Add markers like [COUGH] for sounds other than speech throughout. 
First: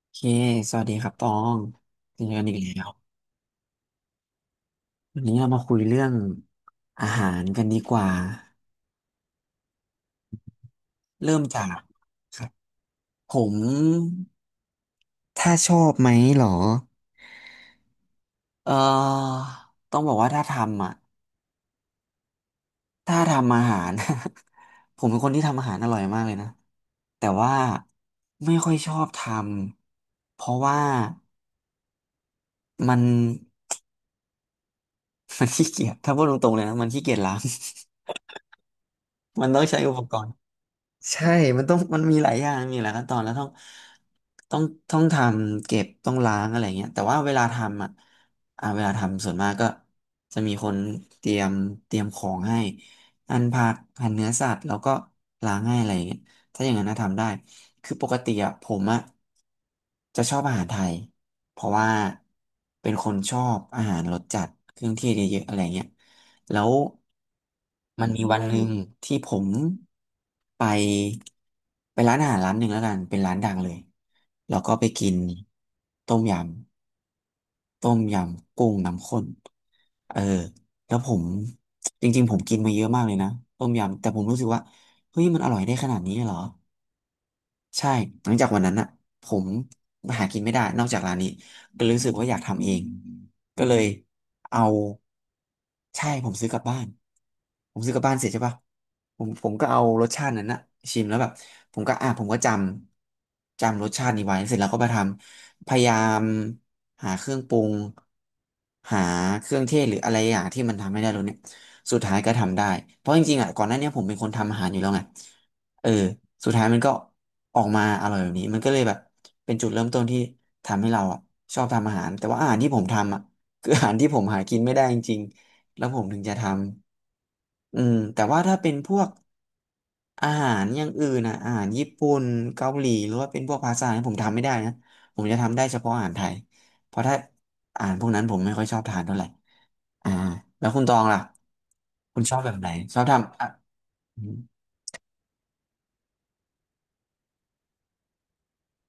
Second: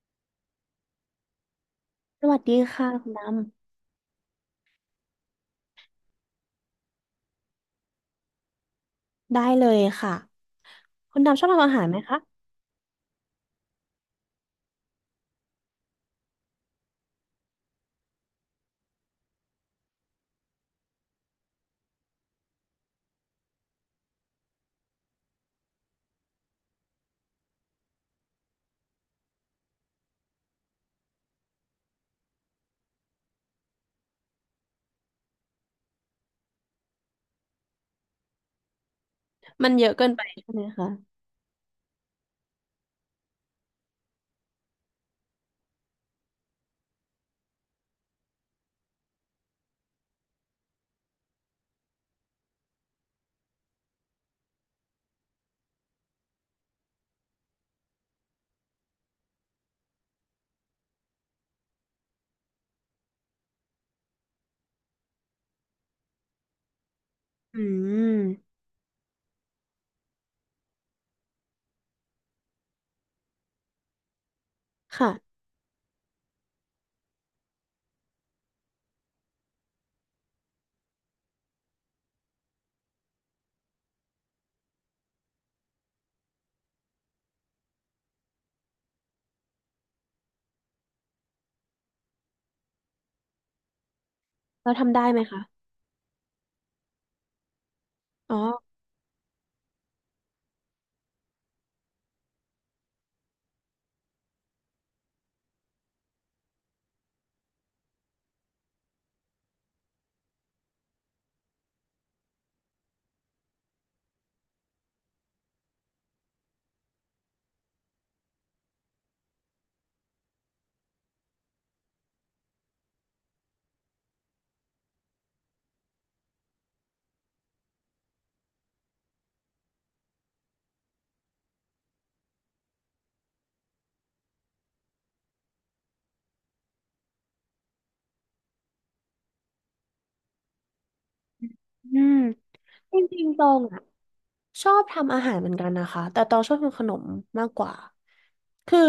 โอเคสวัสดีครับตองเจสอวักัสนอีดีกแล้ค่ะวคุณดวันนี้เรามาคุยเรื่องอาหารกันดีกว่าำได้เลยค่ะคุณเริ่ดำมชอบทำจาอากหารไหมคะครับผมถ้าชอบไหมเหรอเอ่อต้องบอกว่าถ้าทำอ่ะถ้าทำอาหาร [LAUGHS] ผมเป็นคนที่ทำอาหารอร่อยมากเลยนะแต่ว่าไม่ค่อยชอบทำ เพราะว่ามัน [LAUGHS] มันขี้เกียจถ้าพูดตรงๆเลยนะมันขี้เกียจล้าง [LAUGHS] มันต้องมันใช้เยอุอะปเกิกนไปรณ์ ใช่ไหมคะใช่ มันต้องมันมีหลายอย่างมีหลายขั้นตอนแล้วต้องต้องต้องทำเก็บต้องล้างอะไรเงี้ยแต่ว่าเวลาทำอ่ะเวลาทำส่วนมากก็จะมีคนเตรียมเตรียมของให้หั่นผักหั่นเนื้อสัตว์แล้วก็ล้างให้อะไรเงี้ยถ้าอย่างนั้นนะทำได้คือปกติอ่ะผมอ่ะจะชอบอาหารไทยเพราะว่าเป็นคนชอบอาหารรสจัดเครื่องเทศเยอะๆอะไรเงี้ย แล้วอืมันมีวันมหนึ่งที่ผมไปร้านอาหารร้านหนึ่งแล้วกันเป็นร้านดังเลยแล้วก็ไปกินค่ะต้มยต้มยำกุ้งน้ำข้นเออแล้วผมจริงๆผมกินมาเยอะมากเลยนะต้มยำแต่ผมรู้สึกว่าเฮ้ยมันอร่อยได้ขนาดนี้เลยเหรอ ใช่หลังจากวันนั้นอ่ะผมหากินไม่ได้นอกจากร้านนี้ก็รู้สึกว่าอยากทำเองก็เลยเอาเราทำได้ไหมคะใช่ผมซื้อกลับบ้าน ผมซื้อกลับบ้านเสร็จอ๋อใช่ปะผมก็เอารสชาตินั้นอะชิมแล้วแบบผมก็อ่ะผมก็จำรสชาตินี้ไว้เสร็จแล้วก็มาทำพยายามหาเครื่องปรุงหาเครื่องเทศหรืออะไรอย่างที่มันทำไม่ได้รสเนี่ยสุดท้ายก็ทำได้เพราะจริงๆอ่ะก่อนหน้าเนี้ยผมเป็นคนทำอาหารอยู่แล้วไง เออสุดท้ายมันก็ออกมาอร่อยแบบนี้มันก็เลยแบบเป็นจุดเริ่มต้นที่ทำให้เราอ่ะชอบทำอาหารแต่ว่าอาหารที่ผมทำอ่ะ [LAUGHS] คืออาหารที่ผมหากินไม่ได้จริงๆแล้วผมถึงจะทำอืมแต่ว่าถ้าเป็นพวกอาหารอย่างอื่นนะอาหารญี่ปุ่นเกาหลีหรือว่าเป็นพวกพาสต้าเนี่ยผมทำไม่ได้นะผมจะทำได้เฉพาะอาหารไทยเพราะถ้าอาหารพวกนั้นผมไม่ค่อยชอบทานเท่าไหร่อ่าแล้วคุณตองล่ะอืมคุณชอบแบบไหนจชอบริงๆทำตอ่ะ รงอ่ะ ชอบทำอาหารเหมือนกันนะคะแต่ตองชอบทำขนมมากกว่าคือ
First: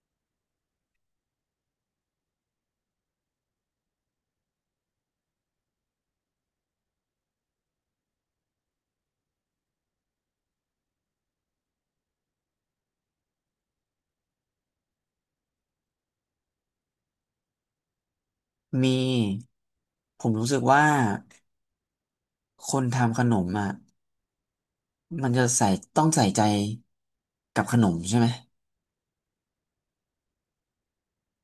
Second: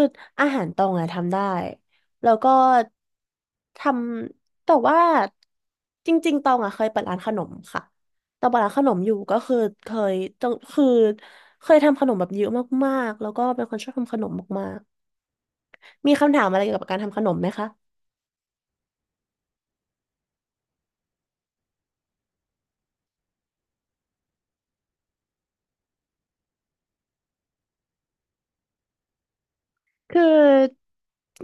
อาหารตองอะทำได้แล้วก็ทำแต่ว่าจริงๆตองอะเคยเปิดร้านขนมค่ะตองเปิดร้านขนมอยู่ก็คือเคยตองคือเคยทำขนมแบบเยอะมากๆแล้วก็เป็นคนชอบทำขนมมากๆมีคำถามอะไรเกี่ยวกับการทำขนมไหมคะ มีผมรู้สึกว่าคนทำขนมอ่ะมันจะใส่ต้องใส่ใจกับขนมใช่ไหมคือ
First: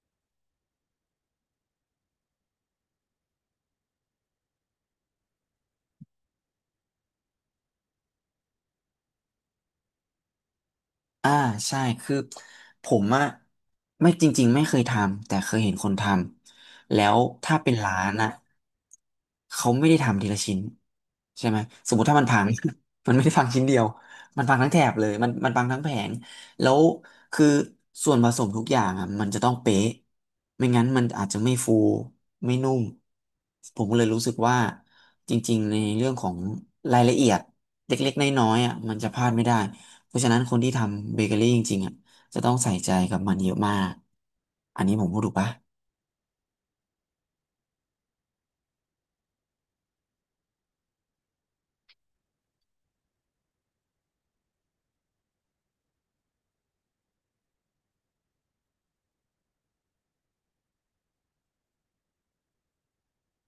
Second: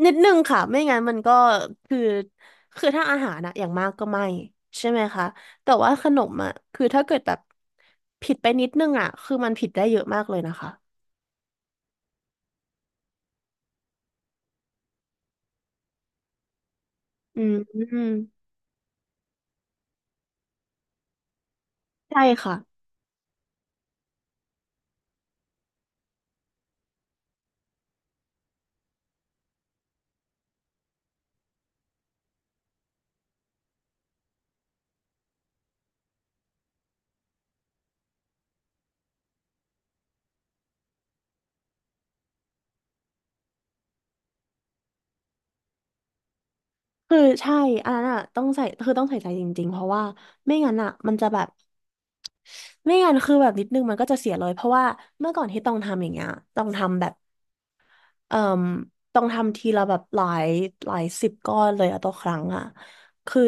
นิดนึงค่ะไม่งั้นมันก็คือคือถ้าอาหารอะอย่างมากก็ไม่ใช่ไหมคะแต่ว่าขนมอะคือถ้าเกิดแบบผิดไปนิดนึงอะคือมันผิดได้เยอะมากเลยนะคะอ่าใช่คือผมอ่ะไม่จริงๆไม่เคยทำแต่เคยเห็นคนทำแล้วอืมถ้าเป็นอืร้ามนอ่ะเขาไม่ได้ทำทีละชิ้นใช่ไหมสมมติถ้าใช่มันพัง ค่ะ [LAUGHS] มันไม่ได้พังชิ้นเดียวมันพังทั้งแถบเลยมันพังทั้งแผง แล้วคือส่วนผสมทุกอย่างอ่ะมันจะต้องเป๊ะไม่งั้นมันอาจจะไม่ฟูไม่นุ่มผมก็เลยรู้สึกว่าจริงๆในเรื่องของรายละเอียดเล็กๆน้อยๆอ่ะมันจะพลาดไม่ได้เพราะฉะนั้นคนที่ทำเบเกอรี่จริงๆอ่ะจะต้องใส่ใจกับมันเยอะมากอันนี้ผมพูดถูกปะคือใช่อันนั้นอะต้องใส่คือต้องใส่ใจจริงๆเพราะว่าไม่งั้นอะมันจะแบบไม่งั้นคือแบบนิดนึงมันก็จะเสียเลยเพราะว่าเมื่อก่อนที่ต้องทำอย่างเงี้ยต้องทำแบบ เอ่มต้องทำทีละแบบหลายสิบก้อนเลยอะต่อครั้งอะคือ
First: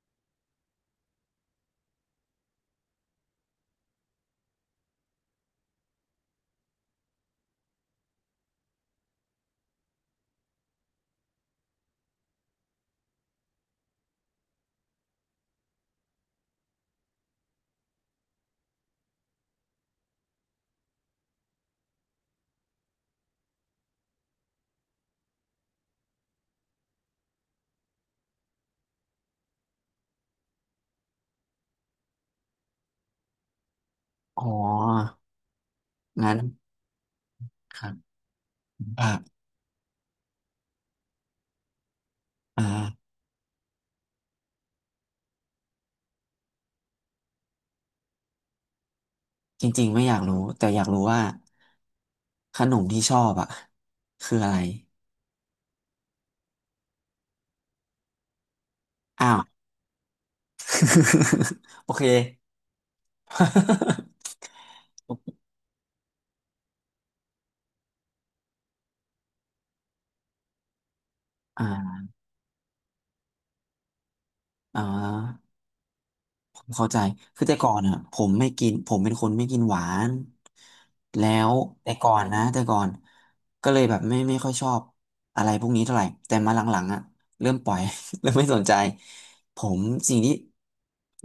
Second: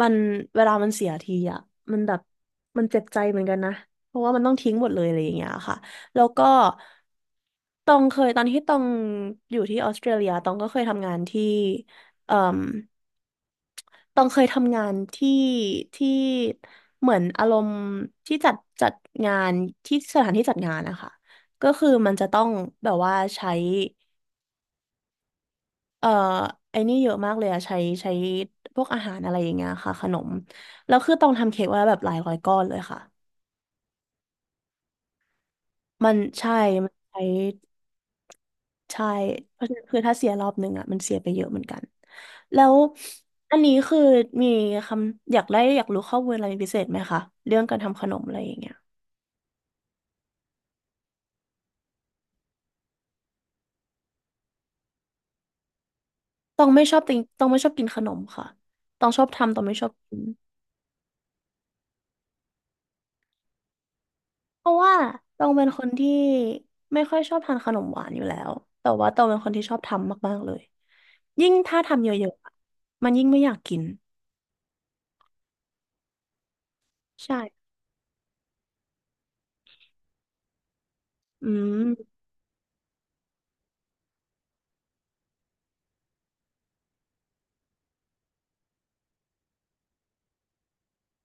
มันเวลามันเสียทีอะมันแบบมันเจ็บใจเหมือนกันนะเพราะว่ามันต้องทิ้งหมดเลยอะไรอย่างเงี้ยค่ะแล้วก็ตองเคยตอนที่ตองอยู่ที่ออสเตรเลียตองก็เคยทำงานที่เอ่มตองเคยทำงานที่ที่เหมือนอารมณ์ที่จัดจัดงานที่สถานที่จัดงานนะคะก็คือมันจะต้องแบบว่าใช้ เอ่อไอ้นี่เยอะมากเลยอะใช้พวกอาหารอะไรอย่างเงี้ยค่ะขนมแล้วคือต้องทำเค้กไวาแบบหลายร้อยก้อนเลยค่ะอ๋อมันงั้นใช่มันใช้ครับใช่อ่ะเพราะฉะนั้นคือถ้าเสียรอบหนึ่งอะมันเสียไปเยอะเหมือนกันแล้วอ่าอันนี้คือมีคำอยากได้อยากรู้ข้อมูลอะไรพิเศษไหมคะเรื่องการทำขนมอะไรอย่างเงี้ยจริงๆไม่อยากรู้แต่อยากรู้ว่าขนมที่ชอบอ่ะคืออะไรต้องไม่ชอบติงต้องไม่ชอบกินขนมค่ะต้องชอบอ้าว ทำต้องไม่ชอบกิน [LAUGHS] โอเค [LAUGHS] เพราะว่าตองเป็นคนที่ไม่ค่อยชอบทานขนมหวานอยู่แล้วแต่ว่าตองเป็นคนที่ชอบทำมากๆเลยยิ่งถ้าอ่าทำเยอะๆอะมันยิ่งไม่อยากกินอ่าผมเข้าใจคือแต่ใช่ก่อนอ่ะผมไม่กินผมเป็นคนไม่กินหวานแล้อืวแต่ก่อมนนะแต่ก่อนก็เลยแบบไม่ค่อยชอบอะไรพวกนี้เท่าไหร่ แต่มาหลังๆอ่ะเริ่มปล่อย [LAUGHS] เริ่มไม่สนใจผมสิ่งที่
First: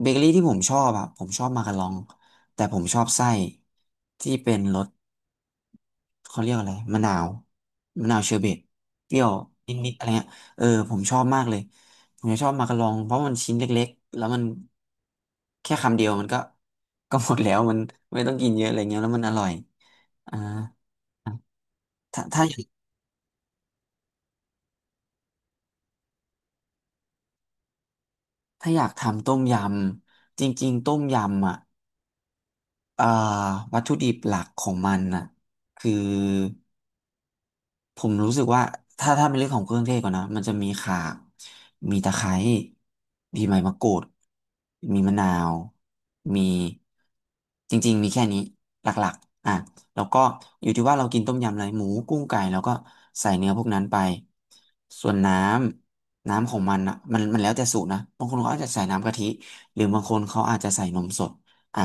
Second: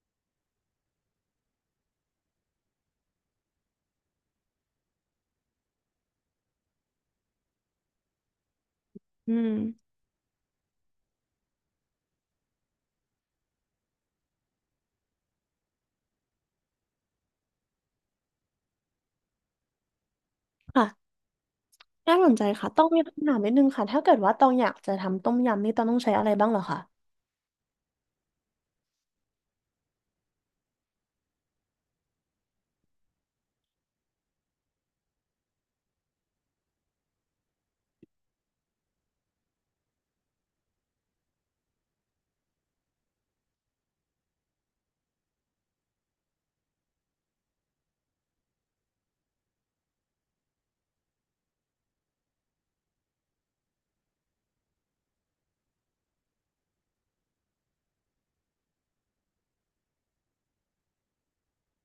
เบเกอรี่ที่ผมชอบอ่ะผมชอบมาการอง แต่ผมชอบไส้ที่เป็นรส เขาเรียกอะไรมะนาวเชอร์เบตเปรี้ยวอืมนิดๆอะไรเงี้ยเออผมชอบมากเลยผมจะชอบมากะลองเพราะมันชิ้นเล็กๆแล้วมันแค่คำเดียวมันก็ [LAUGHS] ก็หมดแล้วมันไม่ต้องกินเยอะอะไรเงี้ยแล้วมันอร่อยอ่าค่ะน่าถ้าสนใจถ้าค่ะต้องมีคำถามนิดนึงค่ะถ้าเกิดว่าตองอยากจะทำต้มยำนี่ตองต้องใช้อะไรบ้างเหรอคะถ้าอยากทำต้มยำจริงๆต้มยำอ่ะเอ่อวัตถุดิบหลักของมันน่ะคือ ผมรู้สึกว่าถ้าเป็นเรื่องของเครื่องเทศก่อนนะมันจะมีข่ามีตะไคร้มีใบมะกรูดมีมะนาว มีจริงๆมีแค่นี้หลักๆอ่ะแล้วก็อยู่ที่ว่าเรากินต้มยำอะไรหมูกุ้งไก่แล้วก็ใส่เนื้อพวกนั้นไปส่วนน้ำของมันอ่ะมันแล้วแต่สูตรนะบางคนเขาอาจจะใส่น้ำกะทิหรือบางคนเขาอาจจะใส่นมสดอ่ะ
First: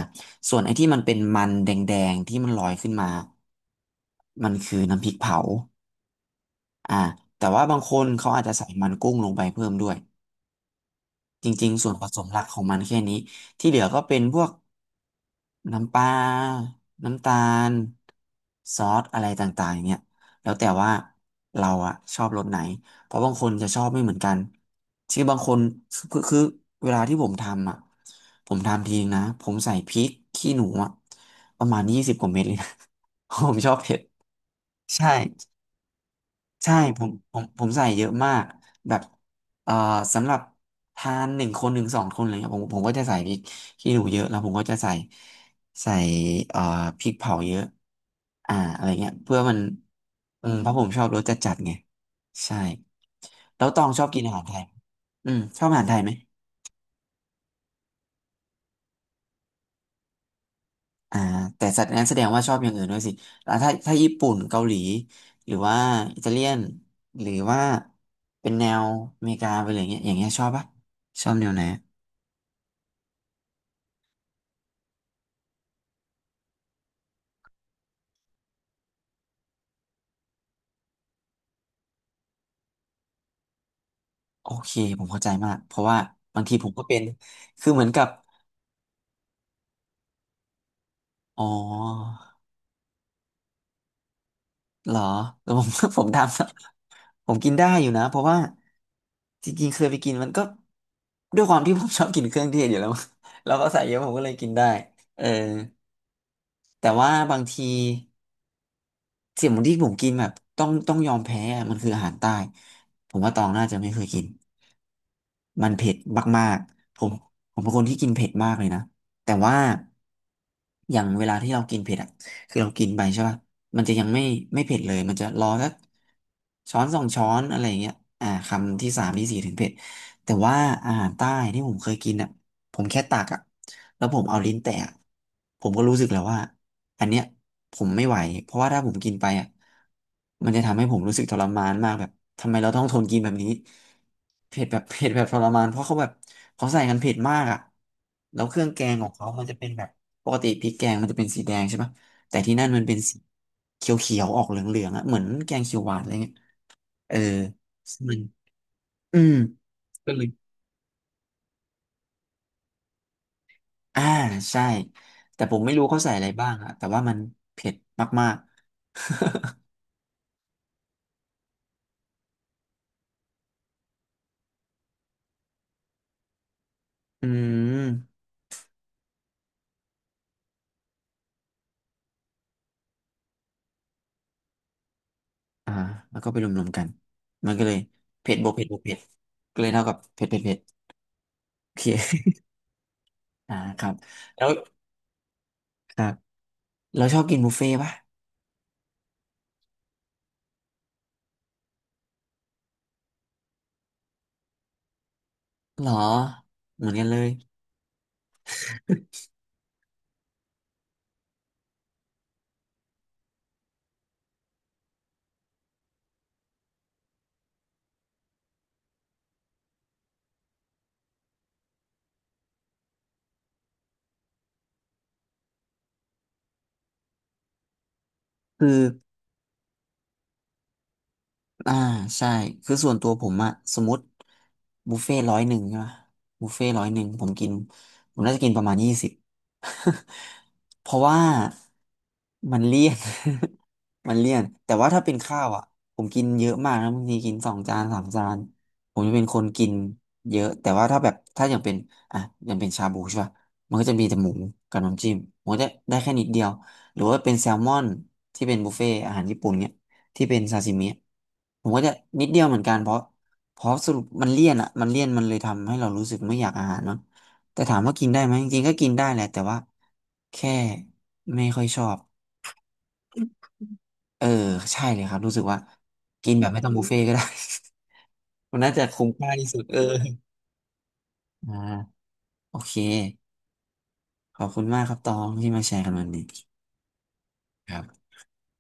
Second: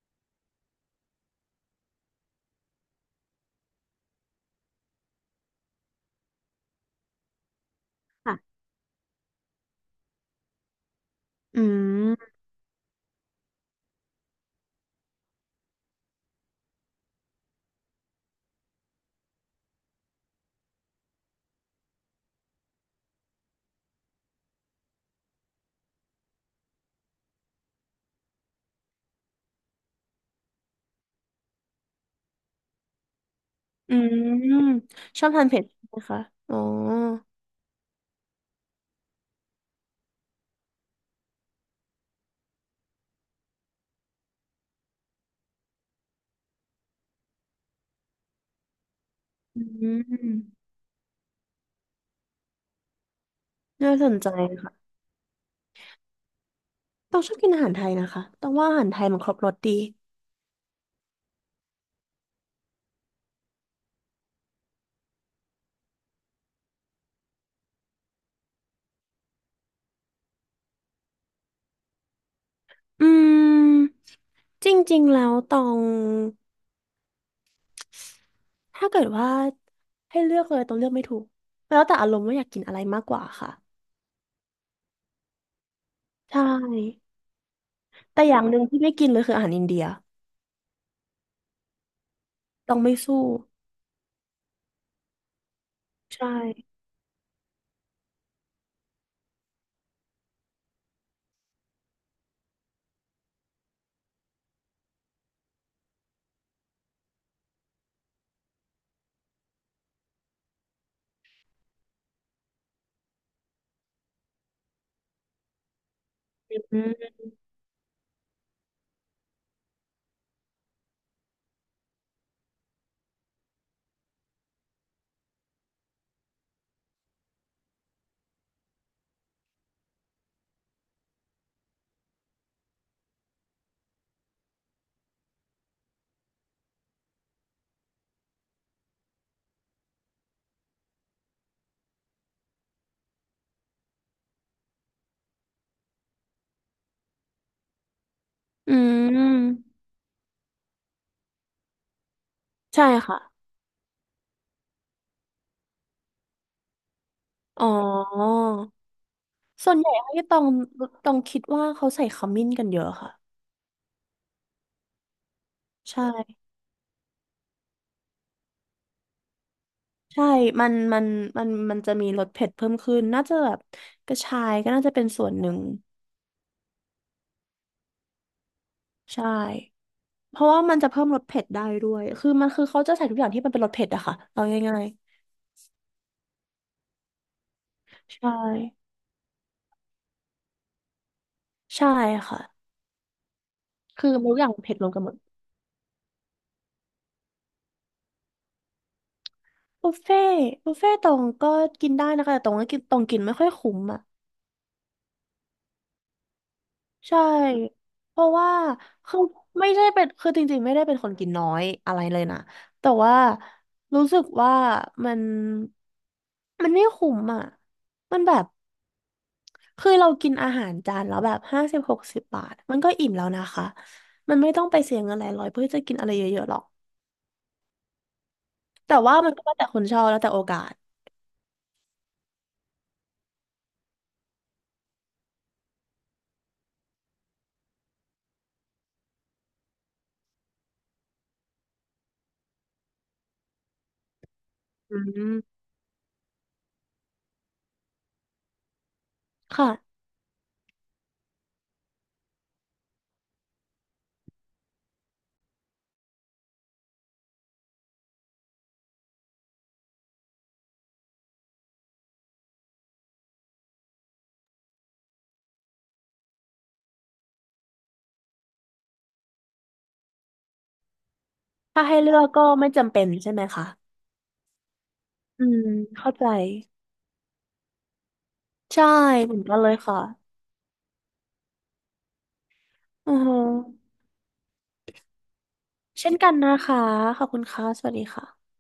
ส่วนไอ้ที่มันเป็นมันแดงๆที่มันลอยขึ้นมามันคือน้ำพริกเผา อ่าแต่ว่าบางคนเขาอาจจะค่ะใส่มันกุ้งลงไปเพิ่มด้วยจอืริงๆส่วนผสมมหลักของมันแค่นี้ที่เหลือก็เป็นพวกน้ำปลาน้ำตาลซอสอะไรต่างๆเนี่ยแล้วแต่ว่าเราอะชอบรสไหนเพราะบางคนจะชอบไม่เหมือนกันคือบางคนคือเวลาที่ผมทำอะผมทำทีนะผมใส่พริกขี้หนูอะประมาณยี่สิบกว่าเม็ดเลยนะ [LAUGHS] ผมชอบอืเผ็ดมใช่ ชอบทานเผ็ดใช่ไหมคะอ๋อใช่ผมใส่เยอะมากแบบเอ่อสำหรับทานหนึ่งคนหนึ่งสองคนอะไรเงี้ยผมก็จะใส่พริกขี้หนูเยอะแล้วผมก็จะใส่ใส่เอ่อพริกเผาเยอะอะไรเงี้ยเพื่อมันอืมเพราะผมชอบรสจัดจัดไงใช่แล้วตองน่าชอสบนกินใจอาหารไทยค่ะอืมชอบอาหารไทยไหม ต้องชอบกินอาหารไทยนะคะต้องว่าอาหารไทยมันครบรสดี อ่าแต่สัตว์นั้นแสดงว่าชอบอย่างอื่นด้วยสิแล้วถ้าญี่ปุ่นเกาหลีหรือว่าอิตาเลียนหรือว่าเป็นแนวอเมริกาไปเลยอย่างเงี้ยอย่างเงี้ยชอบปะชอบแนวไหนอืมจริงๆแล้วตองถ้าเกิดว่าให้เลือกเลยตองเลือกไม่ถูกแล้วแต่อารมณ์ว่าอยากกินอะไรมากกว่าค่ะโอเคผมเข้าใจมากเพราะว่าใชบางทีผมก็เป็น่คือเหมือนกับแต่อย่างหนึ่งที่ไม่กินเลยคืออาหารอินเดียอ๋อตองไม่สู้เหรอแล้วผม [LAUGHS] ผมทใช่ผมกินได้อยู่นะเพราะว่าจริงๆเคยไปกินมันก็ด้วยความที่ผมชอบกินเครื่องเทศอยู่แล้ว [LAUGHS] แล้วก็ใส่เยอะผมก็เลยกินได้เออแต่ว่าบางที เสี่ยหมูที่ผมกินแบบต้องยอมแพ้อะมันคืออาหารใต้ ผมว่าตองน่าจะไม่เคยกิน มันเผ็ดมากอืๆผมมผมเป็นคนที่กินเผ็ดมากเลยนะ แต่ว่าอย่างเวลาที่เรากินเผ็ดอ่ะคือเรากินไปใช่ป่ะมันจะยังไม่เผ็ดเลย มันจะรอสักช้อนสองช้อนอะไรอย่างเงี้ยอ่าคำที่สามที่สี่ถึงเผ็ดแต่ว่าอาหารใต้ที่ผมเคยกินอ่ะผมแค่ตักอ่ะแล้วผมเอาลิ้นแตะอะผมก็รู้สึกแล้วว่าอันเนี้ยผมไม่ไหวเพราะว่าถ้าผมกินไปอ่ะมันจะทำให้ผมรู้สึกทรมานมากแบบทำไมเราต้องทนกินแบบนี้ เผ็ดแบบ [LAUGHS] เผ็ดแบบทรมานเพราะเขาแบบเขาใส่กันเผ็ดมากอ่ะแล้วเครื่องอืแกงของเขามันจะมเป็นแบบปกติพริกแกงมันจะเป็นสีแดงใช่ปะแต่ที่นั่นมันใช่เป็นสีค่ะเขียวๆออกเหลืองๆอ่ะเหมือนแกงเขียวหวานอะไรเงี้ยเอออ๋อซึ่งมันอืมส่วนใหญ่ก็ที่เลยตองตองคิดว่าเขาใส่ขมิ้นกันเยอะค่ะอ่าใช่แต่ผมไม่รู้เขาใช่ใส่อะไรบ้างอ่ะแต่ว่ามันเผ็ดมากๆ ใช่มันมันมันจะมีรสเผ็ดเพิ่มขึ้นน่าจะแบบกระชายก็น่าจะเป็นส่วนหนึ่ง [LAUGHS] อืมใช่ เพราะว่ามันจะเพิ่มรสเผ็ดได้ด้วยคือเขาจะใส่ทุกอย่างที่มันเป็นรสเผ็ดอะค่ะเอาง่ายอ่าแล้วก็ไปรวมๆกันมันก็เลยๆใช่เผ็ดบวกเผ็ดบวกเผ็ดก็เลยเท่ากับเผ็ดเผ็ดเผ็ดโอเค ใช่ค่ะ [LAUGHS] อ่าครับคือมันทุกแล้อย่าวงเผ็ดรวมกันหมดครับ เราชอบกินบุฟเฟ่ต์ป่ะบุฟเฟ่บุฟเฟ่ตอตรงก็กินได้นะคะแต่ตรงก็กินตรงกินไม่ค่อยคุ้มอ่ะหรอ เหมือนกันเลใช่ยเพราะว่าคือไม่ได้เป็นคือจริงๆไม่ได้เป็นคนกินน้อยอะไรเลยนะแต่ว่ารู้สึกว่ามันมันไม่คุ้มอ่ะมันแบบ คือเรากินอาหารจานแล้วแบบ50-60 บาทมันก็อิ่มแล้วนะคะมันไม่ต้องไปเสียเงินหลายร้อยเพื่อจะกินอะไรเยอะๆหรอกคือ แต่ว่ามันก็แล้วแต่คนชอบแล้วแต่โอกาสอ่าใช่คือส่วนตัวผมอะสมมติบุฟเฟ่ร้อยหนึ่งใช่ปะบุฟเฟ่ร้อยหนึ่งผมน่าจะกินประมาณยี่สิบ [LAUGHS] เพราะว่ามันเลี่ยน [LAUGHS] มันเลี่ยนแต่ว่าอืถ้าเป็นมข้าวอะผมกินเยอะมากนะบางทีกินสองจานสามจานผมจะเป็นคนกิค่ะนเยอะแต่ว่าถ้าแบบถ้าอย่างเป็นอ่ะอย่างเป็นชาบูใช่ปะมันก็จะมีแต่หมูกับน้ำจิ้มผมก็จะได้แค่นิดเดียวหรือว่าเป็นแซลมอนที่เป็นบุฟเฟ่อาหารญี่ปุ่นเนี่ย ที่เป็นซาซิมิผมก็จะนิดเดียวเหมือนกันเพราะสรุปมันเลี่ยนอ่ะมันเลี่ยนมันเลยทำให้เรารู้สึกไม่อยากอาหารเนาะแต่ถามว่ากินได้ไหมจริงๆก็กินได้แหละแต่ว่าแค่ไม่ค่อยชถ้าอให้บเลือกก็ไม่จำเป็นใช่ไหมคะเออใช่เลยครับรู้สึอืกว่ามเข้าใจกินแบบไม่ต้องบุฟเฟ่ต์ก็ได้ [LAUGHS] มันน่าจะใช่คุ้มค่าเหมือนที่กัสุนดเลยเออค่ะอ่าโอเคอือฮึขอบคุณมากครับตองที่มาแชร์กันวันเช่นนี้กันนะคะขอบคุณค่ะครัสวัสดีบค่ะ